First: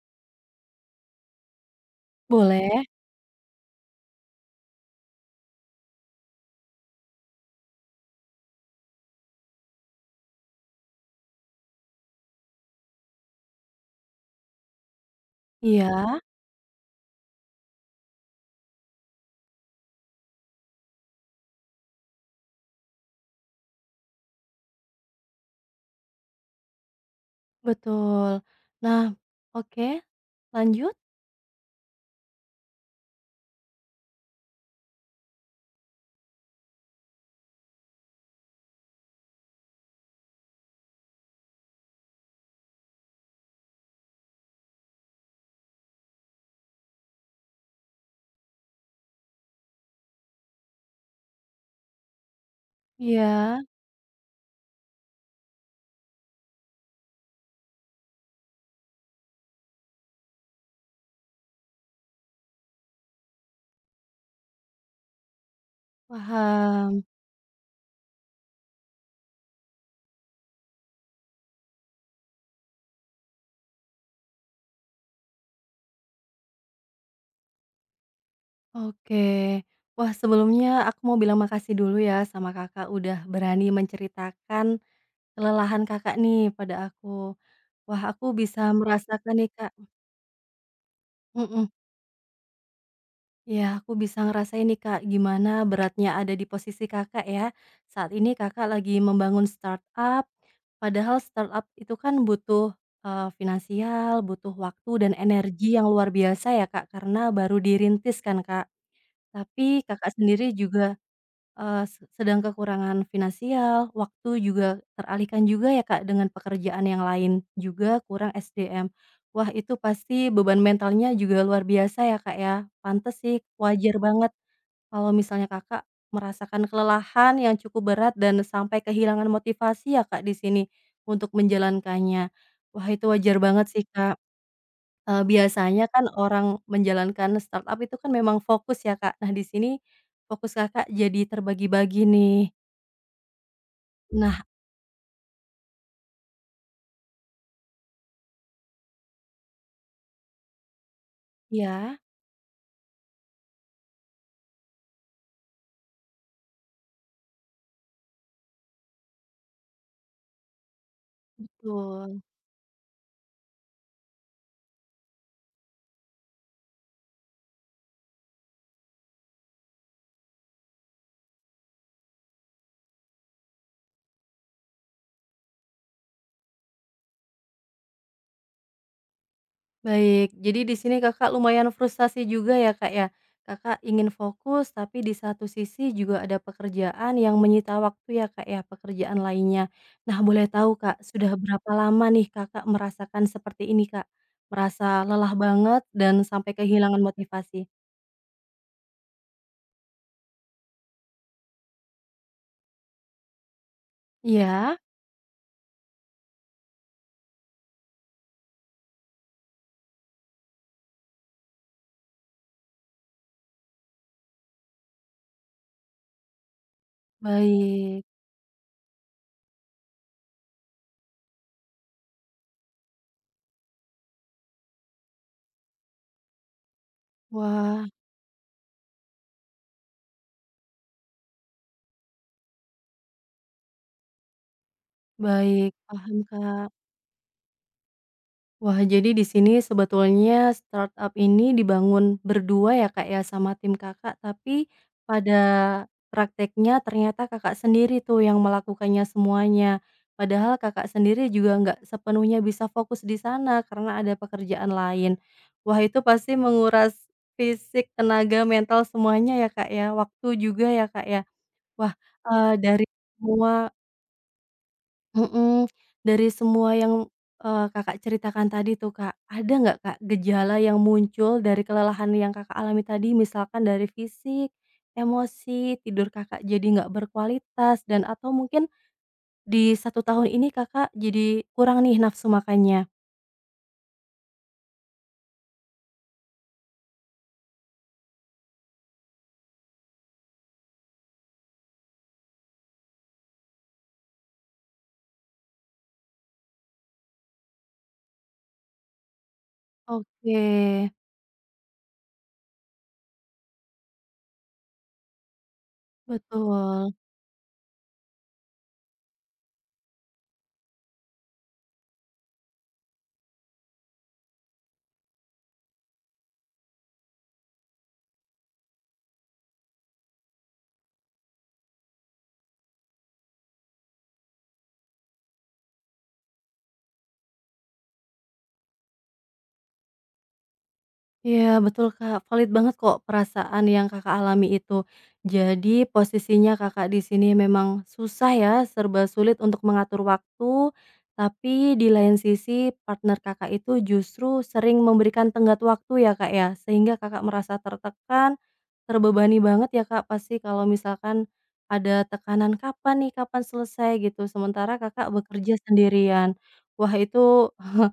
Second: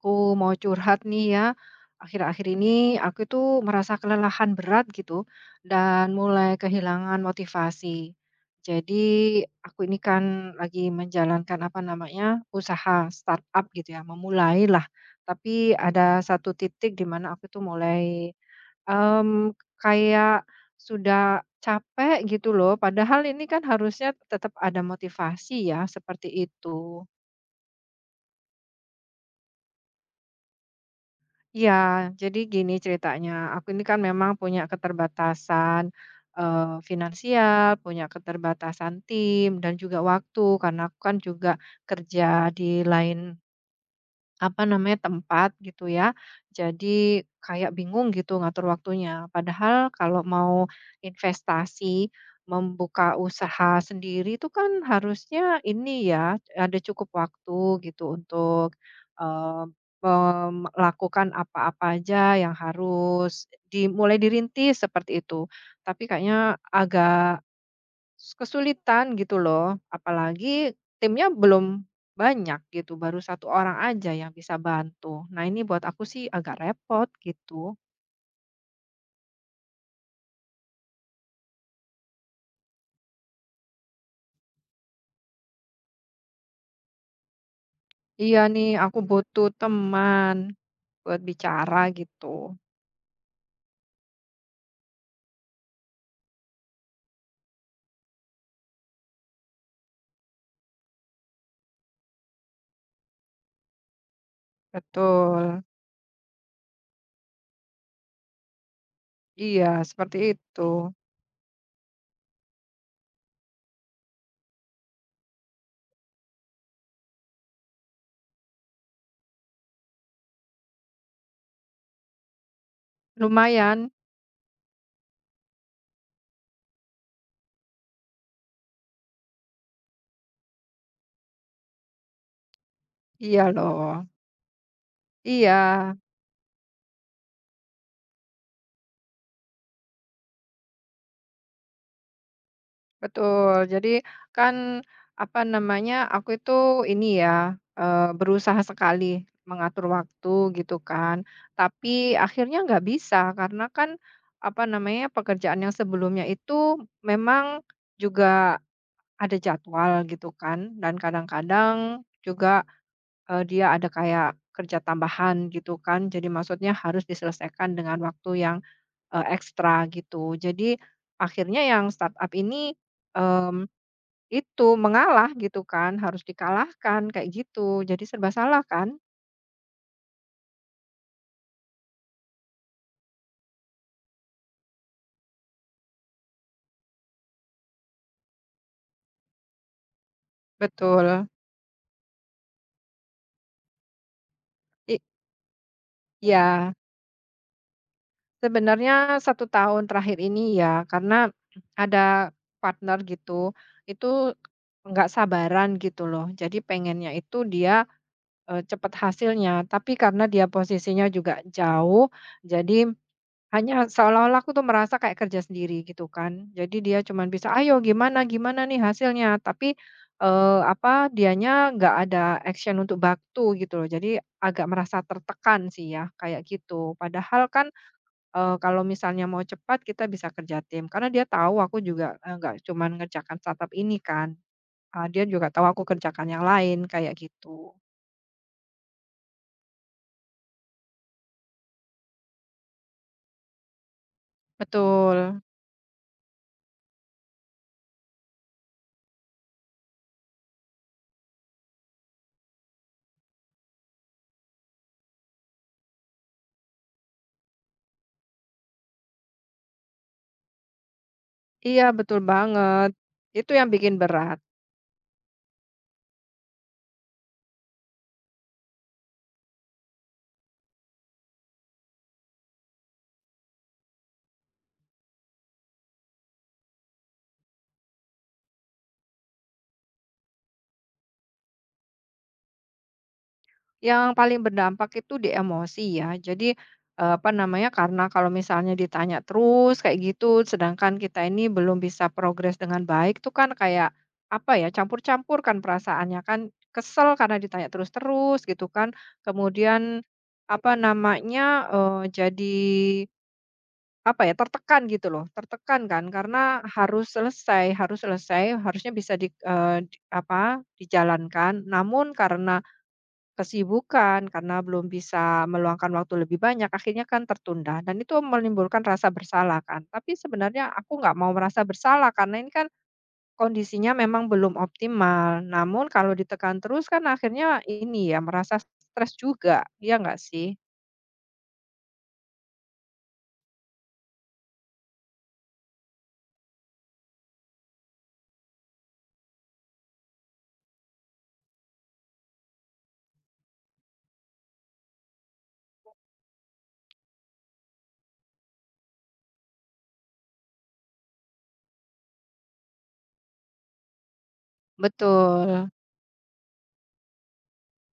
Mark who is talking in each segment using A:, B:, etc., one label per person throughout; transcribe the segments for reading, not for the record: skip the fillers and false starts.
A: Aku mau curhat nih ya. Akhir-akhir
B: Boleh,
A: ini aku itu merasa kelelahan berat gitu dan mulai kehilangan motivasi. Jadi aku ini kan lagi menjalankan apa namanya usaha startup gitu ya, memulailah. Tapi
B: iya,
A: ada satu titik di mana aku tuh mulai em, kayak sudah capek gitu loh. Padahal ini kan harusnya tetap ada motivasi ya seperti itu.
B: betul. Nah, oke, lanjut?
A: Iya, jadi gini ceritanya, aku ini kan memang punya keterbatasan, finansial, punya keterbatasan tim, dan juga waktu, karena aku kan juga kerja di lain apa namanya, tempat gitu ya. Jadi kayak bingung gitu ngatur waktunya. Padahal kalau mau investasi, membuka
B: Iya,
A: usaha sendiri itu kan harusnya ini ya, ada cukup waktu gitu untuk, eee, melakukan apa-apa aja yang harus dimulai dirintis seperti itu. Tapi kayaknya
B: paham,
A: agak kesulitan gitu loh, apalagi timnya belum banyak gitu, baru 1 orang aja yang bisa bantu. Nah ini buat aku sih agak repot gitu.
B: oke. Wah, sebelumnya aku mau bilang makasih dulu ya sama Kakak udah berani menceritakan kelelahan Kakak nih pada aku. Wah, aku
A: Iya
B: bisa
A: nih, aku
B: merasakan nih,
A: butuh
B: Kak.
A: teman buat
B: Mhm.
A: bicara gitu.
B: Ya aku bisa ngerasain nih Kak, gimana beratnya ada di posisi Kakak ya. Saat ini Kakak lagi membangun startup, padahal startup itu kan butuh, finansial, butuh waktu dan
A: Betul.
B: energi yang luar biasa ya Kak, karena baru dirintis kan Kak.
A: Iya,
B: Tapi Kakak
A: seperti
B: sendiri
A: itu.
B: juga sedang kekurangan finansial, waktu juga teralihkan juga ya, Kak, dengan pekerjaan yang lain juga kurang SDM. Wah, itu pasti beban mentalnya juga luar biasa ya, Kak, ya. Pantes sih,
A: Lumayan.
B: wajar banget kalau misalnya Kakak merasakan kelelahan yang cukup berat dan sampai kehilangan motivasi ya, Kak, di sini untuk menjalankannya. Wah, itu wajar
A: Iya
B: banget sih,
A: loh.
B: Kak. Eee,
A: Iya.
B: biasanya kan orang menjalankan startup itu kan memang fokus ya, Kak. Nah, di sini fokus Kakak jadi terbagi-bagi nih.
A: Betul. Jadi
B: Nah
A: kan, apa namanya, aku itu ini ya, berusaha sekali mengatur waktu gitu kan,
B: iya,
A: tapi akhirnya nggak bisa karena kan, apa namanya, pekerjaan yang sebelumnya itu memang juga ada jadwal gitu kan dan kadang-kadang
B: betul.
A: juga, dia ada kayak kerja tambahan gitu kan. Jadi maksudnya harus diselesaikan dengan waktu yang, ekstra gitu. Jadi akhirnya yang startup ini, mmm itu, mengalah gitu kan, harus dikalahkan kayak gitu, jadi serba salah kan?
B: Baik, jadi di sini Kakak lumayan frustasi juga ya, Kak, ya? Kakak ingin fokus, tapi di satu sisi juga ada pekerjaan yang menyita waktu ya, Kak, ya, pekerjaan lainnya. Nah, boleh tahu, Kak,
A: Betul.
B: sudah berapa lama nih Kakak merasakan seperti ini, Kak?
A: I
B: Merasa lelah banget dan sampai
A: iya,
B: kehilangan motivasi?
A: sebenarnya 1 tahun terakhir ini ya, karena ada partner gitu, itu
B: Iya,
A: nggak sabaran gitu loh. Jadi pengennya itu dia, cepat hasilnya, tapi karena dia posisinya juga jauh, jadi hanya seolah-olah aku tuh merasa kayak kerja sendiri gitu kan. Jadi dia cuman bisa, "Ayo
B: baik.
A: gimana gimana nih hasilnya?" Tapi, apa, dianya nggak ada action untuk bantu gitu loh. Jadi agak merasa tertekan sih ya, kayak gitu. Padahal kan,
B: Wah,
A: kalau misalnya mau cepat kita bisa kerja tim, karena dia tahu aku juga, nggak cuman ngerjakan startup ini kan, dia juga tahu
B: baik,
A: aku
B: paham,
A: kerjakan yang
B: Kak.
A: lain, kayak gitu.
B: Wah, jadi di sini sebetulnya startup ini dibangun berdua ya, Kak, ya, sama tim Kakak, tapi pada
A: Betul.
B: prakteknya ternyata Kakak sendiri tuh yang melakukannya semuanya. Padahal Kakak sendiri juga nggak sepenuhnya bisa fokus di sana karena ada pekerjaan lain. Wah, itu pasti menguras fisik, tenaga, mental semuanya ya, Kak, ya, waktu juga ya, Kak, ya.
A: Iya,
B: Wah,
A: betul
B: dari
A: banget. Itu yang
B: semua
A: bikin berat.
B: Mhm, dari semua yang, Kakak ceritakan tadi tuh, Kak, ada nggak, Kak, gejala yang muncul dari kelelahan yang Kakak alami tadi? Misalkan dari fisik, emosi, tidur Kakak jadi nggak berkualitas dan atau mungkin di 1 tahun ini Kakak jadi kurang nih nafsu makannya?
A: Yang paling berdampak itu di emosi ya. Jadi, apa namanya, karena kalau misalnya ditanya terus kayak gitu, sedangkan kita ini belum bisa progres dengan baik tuh kan kayak, apa ya, campur-campur kan perasaannya kan, kesel karena ditanya terus-terus gitu kan, kemudian,
B: Oke,
A: apa namanya, jadi, apa ya, tertekan gitu loh, tertekan kan karena
B: betul.
A: harus selesai, harusnya bisa di di apa, dijalankan, namun karena kesibukan karena belum bisa meluangkan waktu lebih banyak, akhirnya kan tertunda dan itu menimbulkan rasa bersalah kan. Tapi sebenarnya aku nggak mau merasa bersalah karena ini kan kondisinya memang belum optimal. Namun kalau ditekan terus kan akhirnya ini ya merasa stres juga, ya nggak sih?
B: Iya betul Kak, valid banget kok perasaan yang Kakak alami itu. Jadi posisinya Kakak di sini memang susah ya, serba sulit untuk mengatur waktu, tapi di lain sisi partner Kakak itu justru sering memberikan tenggat waktu ya Kak ya, sehingga Kakak merasa tertekan, terbebani banget ya Kak pasti kalau misalkan ada tekanan kapan nih, kapan selesai gitu, sementara Kakak bekerja
A: Betul,
B: sendirian. Wah, itu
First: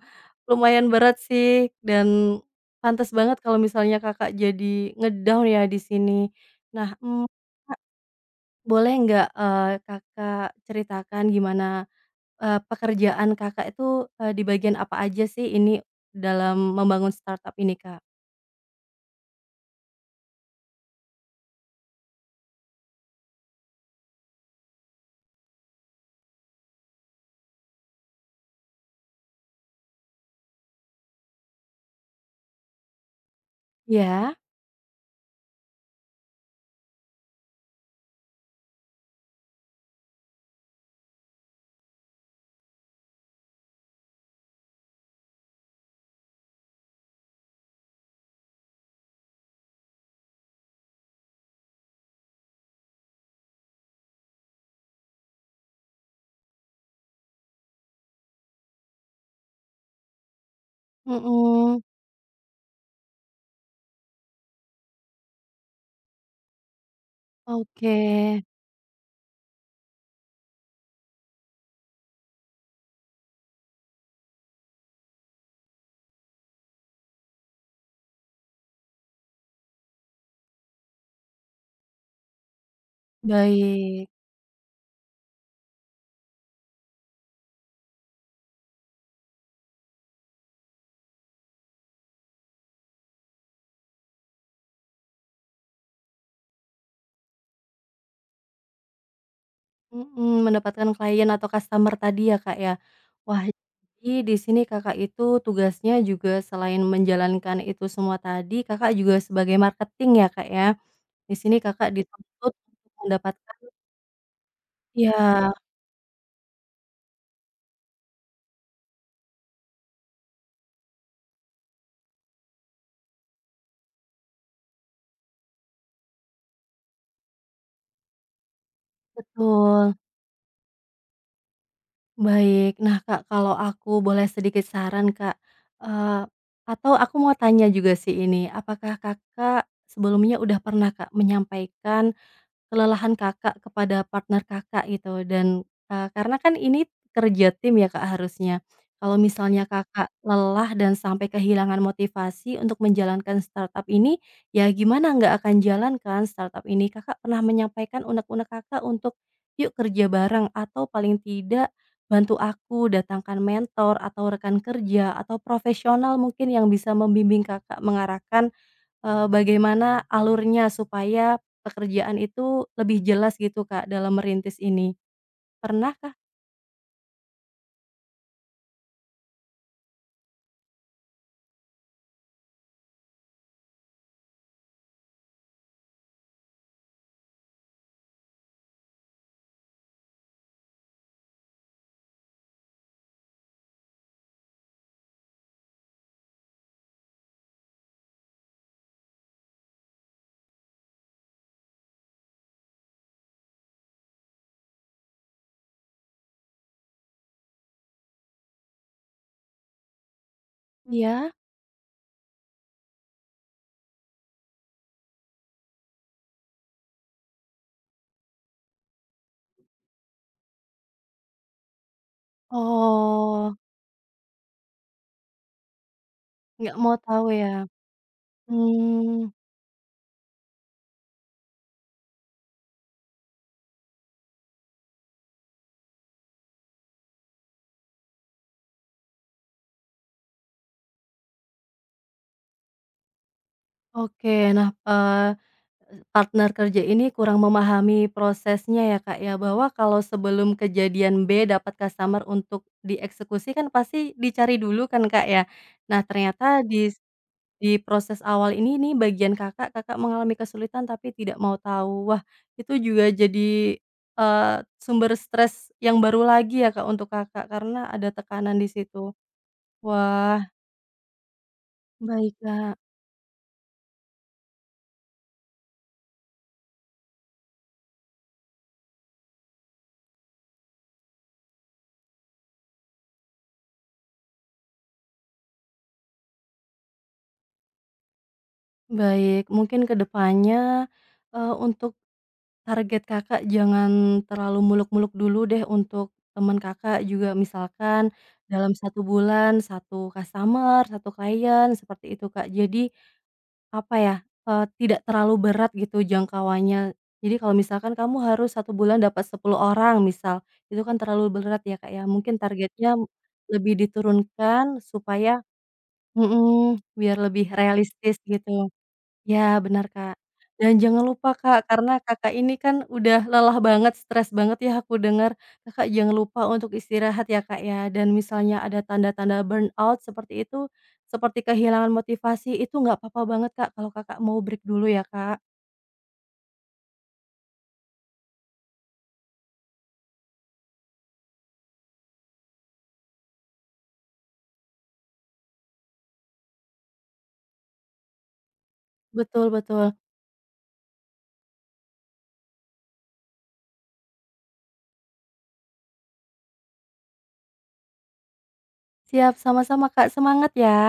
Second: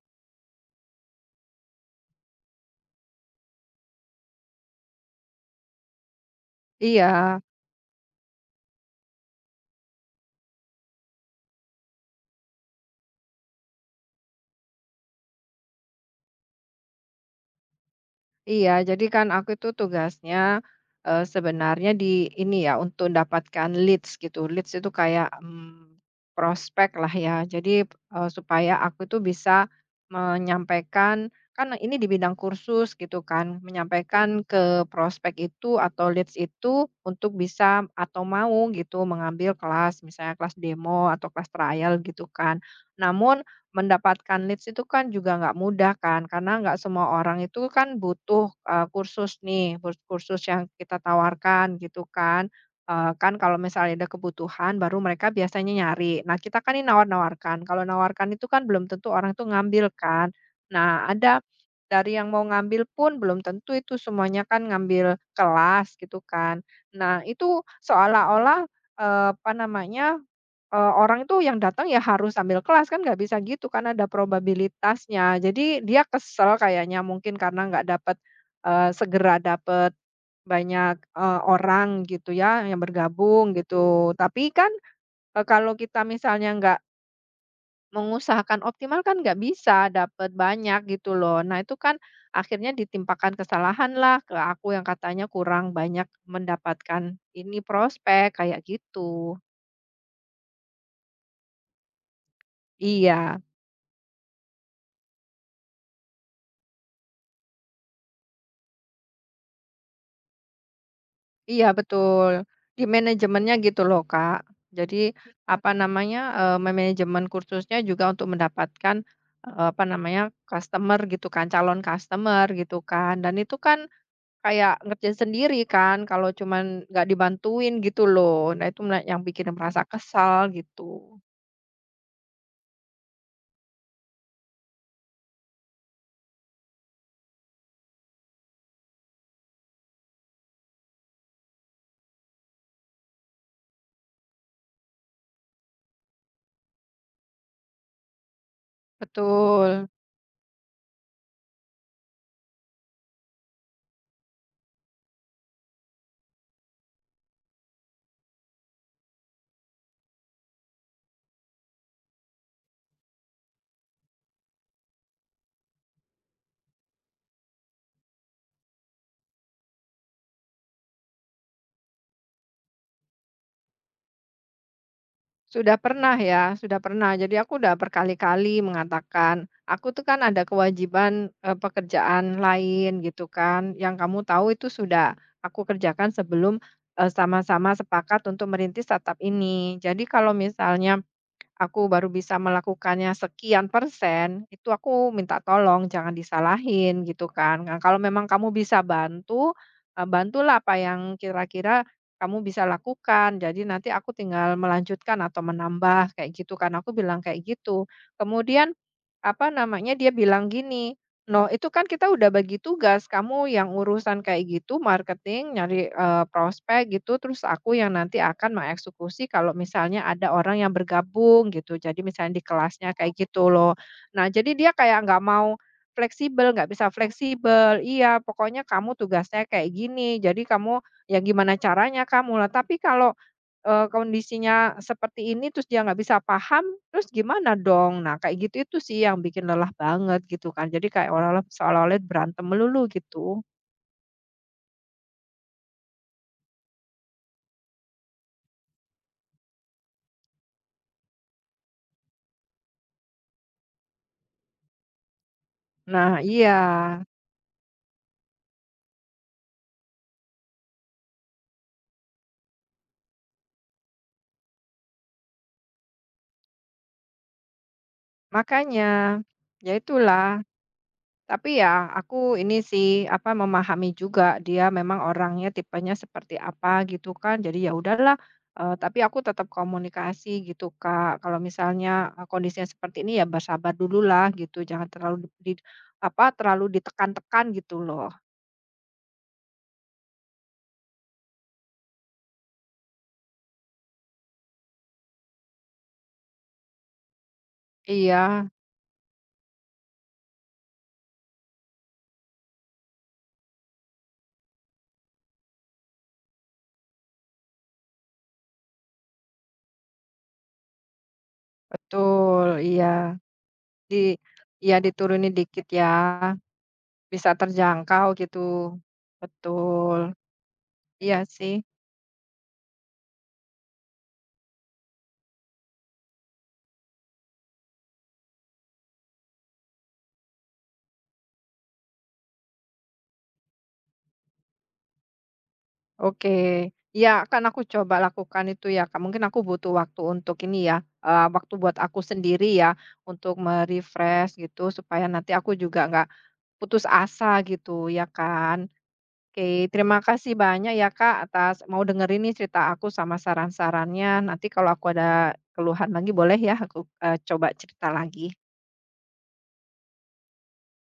B: lumayan berat sih dan pantes banget kalau misalnya Kakak jadi ngedown ya di sini. Nah,
A: iya.
B: Kak, boleh nggak, Kakak ceritakan gimana, pekerjaan Kakak itu, di bagian apa aja sih ini dalam membangun startup ini, Kak?
A: Iya, jadi kan aku itu tugasnya, sebenarnya di ini ya, untuk mendapatkan leads gitu. Leads itu kayak, prospek lah ya. Jadi, supaya aku itu bisa menyampaikan kan ini di bidang kursus gitu kan,
B: Iya,
A: menyampaikan ke prospek itu atau leads itu untuk bisa atau mau gitu mengambil kelas, misalnya kelas demo atau kelas trial gitu kan. Namun mendapatkan leads itu kan juga nggak mudah kan, karena nggak semua orang itu kan butuh, kursus nih, kursus yang kita tawarkan gitu kan. Kan kalau misalnya ada kebutuhan baru mereka biasanya nyari. Nah, kita kan ini nawar-nawarkan, kalau nawarkan itu kan belum tentu orang itu ngambil kan. Nah, ada
B: mhm,
A: dari yang mau ngambil pun belum tentu itu semuanya kan ngambil kelas gitu kan. Nah, itu
B: oke,
A: seolah-olah, apa namanya orang itu yang datang ya harus sambil kelas, kan nggak bisa gitu, kan ada probabilitasnya. Jadi dia kesel kayaknya mungkin karena nggak dapat segera dapat banyak, orang gitu ya yang bergabung
B: baik,
A: gitu. Tapi kan, kalau kita misalnya nggak mengusahakan optimal kan nggak bisa dapat banyak gitu loh. Nah itu kan akhirnya ditimpakan kesalahanlah ke aku yang katanya kurang banyak mendapatkan ini prospek, kayak gitu.
B: mhm, mendapatkan klien atau customer tadi ya, Kak, ya?
A: Iya.
B: Wah, jadi di sini Kakak itu tugasnya juga selain menjalankan itu semua tadi, Kakak juga sebagai marketing ya, Kak, ya? Di sini
A: Iya
B: Kakak
A: betul,
B: dituntut
A: di
B: untuk mendapatkan,
A: manajemennya gitu loh, Kak. Jadi
B: iya,
A: apa namanya, memanajemen kursusnya juga untuk mendapatkan, apa namanya, customer gitu kan, calon customer gitu kan, dan itu kan kayak ngerjain sendiri kan kalau cuman nggak dibantuin gitu loh. Nah itu yang bikin merasa
B: betul,
A: kesal gitu.
B: baik. Nah Kak, kalau aku boleh sedikit saran Kak, eee, atau aku mau tanya juga sih ini, apakah Kakak sebelumnya udah pernah Kak menyampaikan kelelahan Kakak kepada partner Kakak gitu dan, karena kan ini kerja tim ya Kak harusnya. Kalau misalnya
A: Betul.
B: Kakak lelah dan sampai kehilangan motivasi untuk menjalankan startup ini, ya gimana nggak akan jalan kan startup ini. Kakak pernah menyampaikan unek-unek Kakak untuk, "Yuk kerja bareng," atau paling tidak, "Bantu aku datangkan mentor atau rekan kerja," atau profesional mungkin yang bisa membimbing Kakak mengarahkan. Eee, bagaimana alurnya supaya pekerjaan itu lebih jelas gitu, Kak, dalam merintis ini.
A: Sudah
B: Pernah kah?
A: pernah ya, sudah pernah. Jadi aku udah berkali-kali mengatakan, "Aku tuh kan ada kewajiban, pekerjaan lain," gitu kan, "yang kamu tahu itu sudah aku kerjakan sebelum, sama-sama sepakat untuk merintis startup ini." Jadi kalau misalnya aku baru bisa melakukannya sekian persen, itu aku minta tolong jangan disalahin gitu kan. Nah, kalau memang kamu bisa bantu, bantulah apa yang kira-kira kamu bisa lakukan. Jadi nanti aku tinggal melanjutkan atau menambah kayak gitu kan, aku bilang kayak gitu. Kemudian, apa namanya, dia bilang gini,
B: Iya?
A: "No, itu kan kita udah bagi tugas, kamu yang urusan kayak gitu, marketing, nyari, prospek gitu, terus aku yang nanti akan mengeksekusi kalau misalnya ada orang yang bergabung gitu, jadi misalnya di kelasnya kayak gitu
B: Oh,
A: loh." Nah, jadi dia kayak nggak mau fleksibel, nggak
B: nggak
A: bisa
B: mau tahu ya?
A: fleksibel, iya, pokoknya kamu
B: Hmm.
A: tugasnya kayak gini, jadi kamu ya gimana caranya kamu lah. Tapi kalau kondisinya seperti ini, terus dia nggak bisa paham, terus gimana dong? Nah, kayak gitu itu sih yang bikin lelah banget gitu kan. Jadi kayak seolah-olah berantem melulu gitu.
B: Oke. Nah, partner kerja ini kurang memahami prosesnya ya, Kak, ya, bahwa kalau sebelum kejadian B dapat customer untuk dieksekusi kan pasti dicari dulu kan, Kak, ya. Nah,
A: Nah iya,
B: ternyata di proses awal ini nih bagian Kakak, Kakak mengalami kesulitan tapi tidak mau tahu. Wah, itu juga jadi, sumber stres yang baru lagi ya, Kak, untuk Kakak karena ada tekanan di
A: makanya.
B: situ.
A: Ya itulah.
B: Wah,
A: Tapi ya
B: baik,
A: aku ini
B: Kak,
A: sih, apa, memahami juga dia memang orangnya tipenya seperti apa gitu kan. Jadi ya udahlah, tapi aku tetap komunikasi gitu, Kak. Kalau misalnya, kondisinya seperti ini ya bersabar dulu lah gitu, jangan terlalu di apa, terlalu ditekan-tekan gitu loh.
B: baik. Mungkin kedepannya depannya, untuk target Kakak jangan terlalu muluk-muluk dulu deh untuk teman Kakak juga. Misalkan
A: Iya,
B: dalam 1 bulan satu customer, satu klien, seperti itu, Kak. Jadi apa ya, tidak terlalu berat gitu jangkauannya. Jadi kalau misalkan kamu harus 1 bulan dapat 10 orang misal, itu kan terlalu berat ya, Kak, ya. Mungkin
A: betul,
B: targetnya
A: iya.
B: lebih
A: Di
B: diturunkan
A: iya diturunin
B: supaya
A: dikit ya,
B: mhm, biar
A: bisa
B: lebih
A: terjangkau
B: realistis
A: gitu.
B: gitu. Ya, benar,
A: Betul,
B: Kak. Dan jangan
A: iya
B: lupa,
A: sih.
B: Kak, karena Kakak ini kan udah lelah banget, stres banget ya aku dengar. Kakak jangan lupa untuk istirahat ya, Kak, ya. Dan misalnya ada tanda-tanda burnout seperti itu, seperti kehilangan motivasi, itu nggak apa-apa banget, Kak, kalau Kakak mau break dulu ya, Kak.
A: Oke, ya akan aku coba lakukan itu ya, Kak. Mungkin aku butuh waktu untuk ini ya, waktu buat aku sendiri ya, untuk me gitu supaya nanti aku juga nggak putus asa gitu ya kan.
B: Betul,
A: Oke,
B: betul.
A: terima kasih banyak ya, Kak, atas mau dengerin nih cerita aku sama saran-sarannya. Nanti kalau aku ada keluhan lagi boleh ya aku, coba cerita lagi.
B: Siap, sama-sama, Kak. Semangat ya.